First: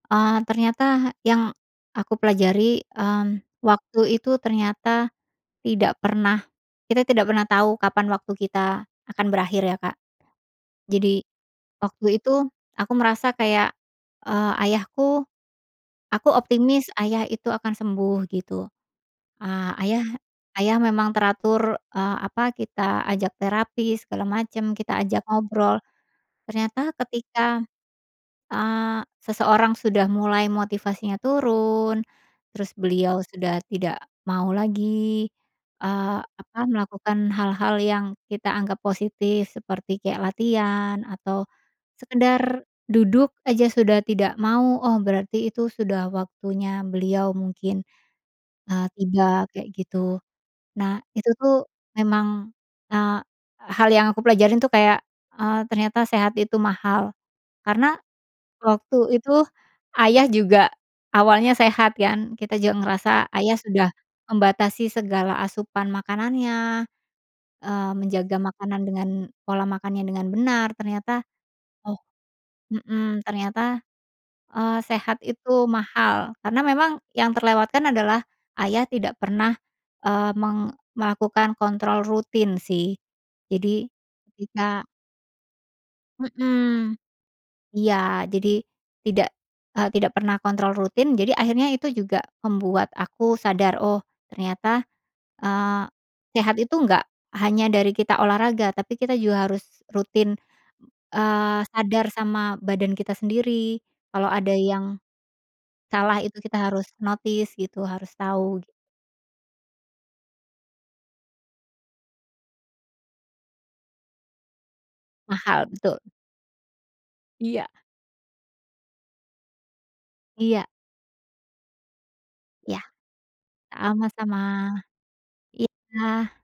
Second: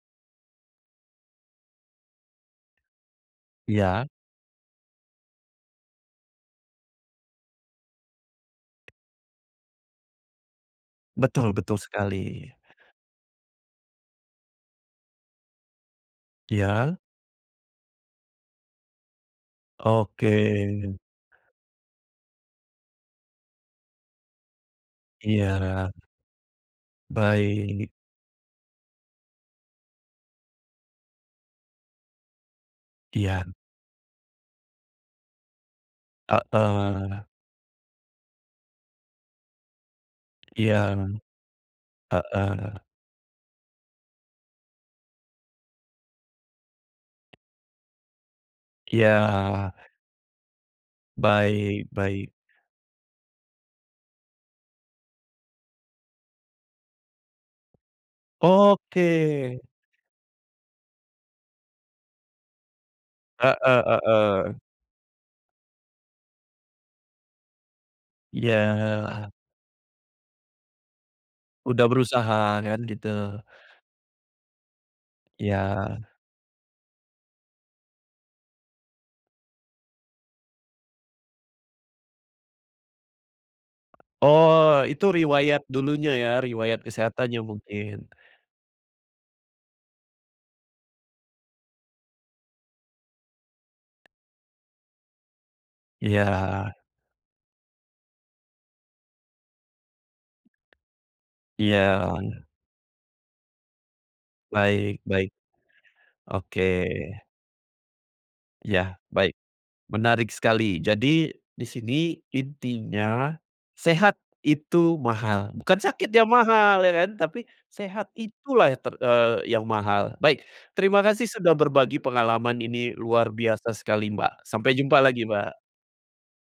Eee, ternyata yang aku pelajari, mmm, waktu Iya. itu ternyata tidak pernah kita tidak pernah tahu kapan waktu kita akan berakhir, ya, Kak. Jadi, Betul betul, waktu sekali. itu, aku merasa kayak, eee, ayahku aku optimis Iya. Ayah itu akan sembuh, gitu. Ah, Ayah Oke. Ayah memang teratur, eee, apa, kita ajak terapi, segala macem, kita ajak ngobrol. Iya. Ternyata ketika, Baik. eee, seseorang sudah mulai motivasinya turun, terus beliau Iya. sudah tidak mau lagi, eee, apa, Heeh. melakukan hal-hal yang kita anggap positif, seperti kayak Iya. latihan atau sekedar Heeh. duduk aja sudah tidak mau, oh, berarti itu sudah waktunya beliau, mungkin, eee, Iya. tiba, kayak gitu. Nah, itu tuh Baik baik. memang, eee, hal yang aku pelajarin tuh kayak, eee, ternyata sehat itu mahal. Karena, Oke. waktu itu, Ayah juga awalnya sehat, kan. Kita juga ngerasa Ayah Heeh sudah heeh. membatasi segala asupan makanannya. Eee, menjaga makanan dengan Iya. pola makannya dengan benar, ternyata, Udah oh berusaha, kan, gitu. mhm, ternyata, eee, sehat itu Iya. mahal. Karena memang yang terlewatkan adalah Ayah tidak pernah, eee, meng melakukan kontrol rutin, sih. Jadi, ketika Oh, itu riwayat dulunya ya, riwayat Mhm. kesehatannya, mungkin. Iya, jadi tidak, eee, tidak pernah kontrol rutin, jadi akhirnya itu juga membuat aku sadar, "Oh, ternyata, eee, sehat itu Iya. nggak hanya dari kita olahraga. Tapi kita juga harus rutin, eee, sadar Iya. sama badan kita sendiri, kalau ada Baik yang baik. salah itu kita Oke. harus notice, gitu, harus tahu." Ya, baik. Menarik sekali. Jadi, di sini intinya, sehat itu mahal. Mahal, Bukan betul. sakit yang mahal, ya kan? Tapi, Iya. sehat itulah yang ter eee, yang mahal. Baik, Iya. terima kasih sudah berbagi pengalaman. Iya. Ini luar biasa sekali, Sama-sama. Mbak. Sampai jumpa lagi, Mbak! Iya.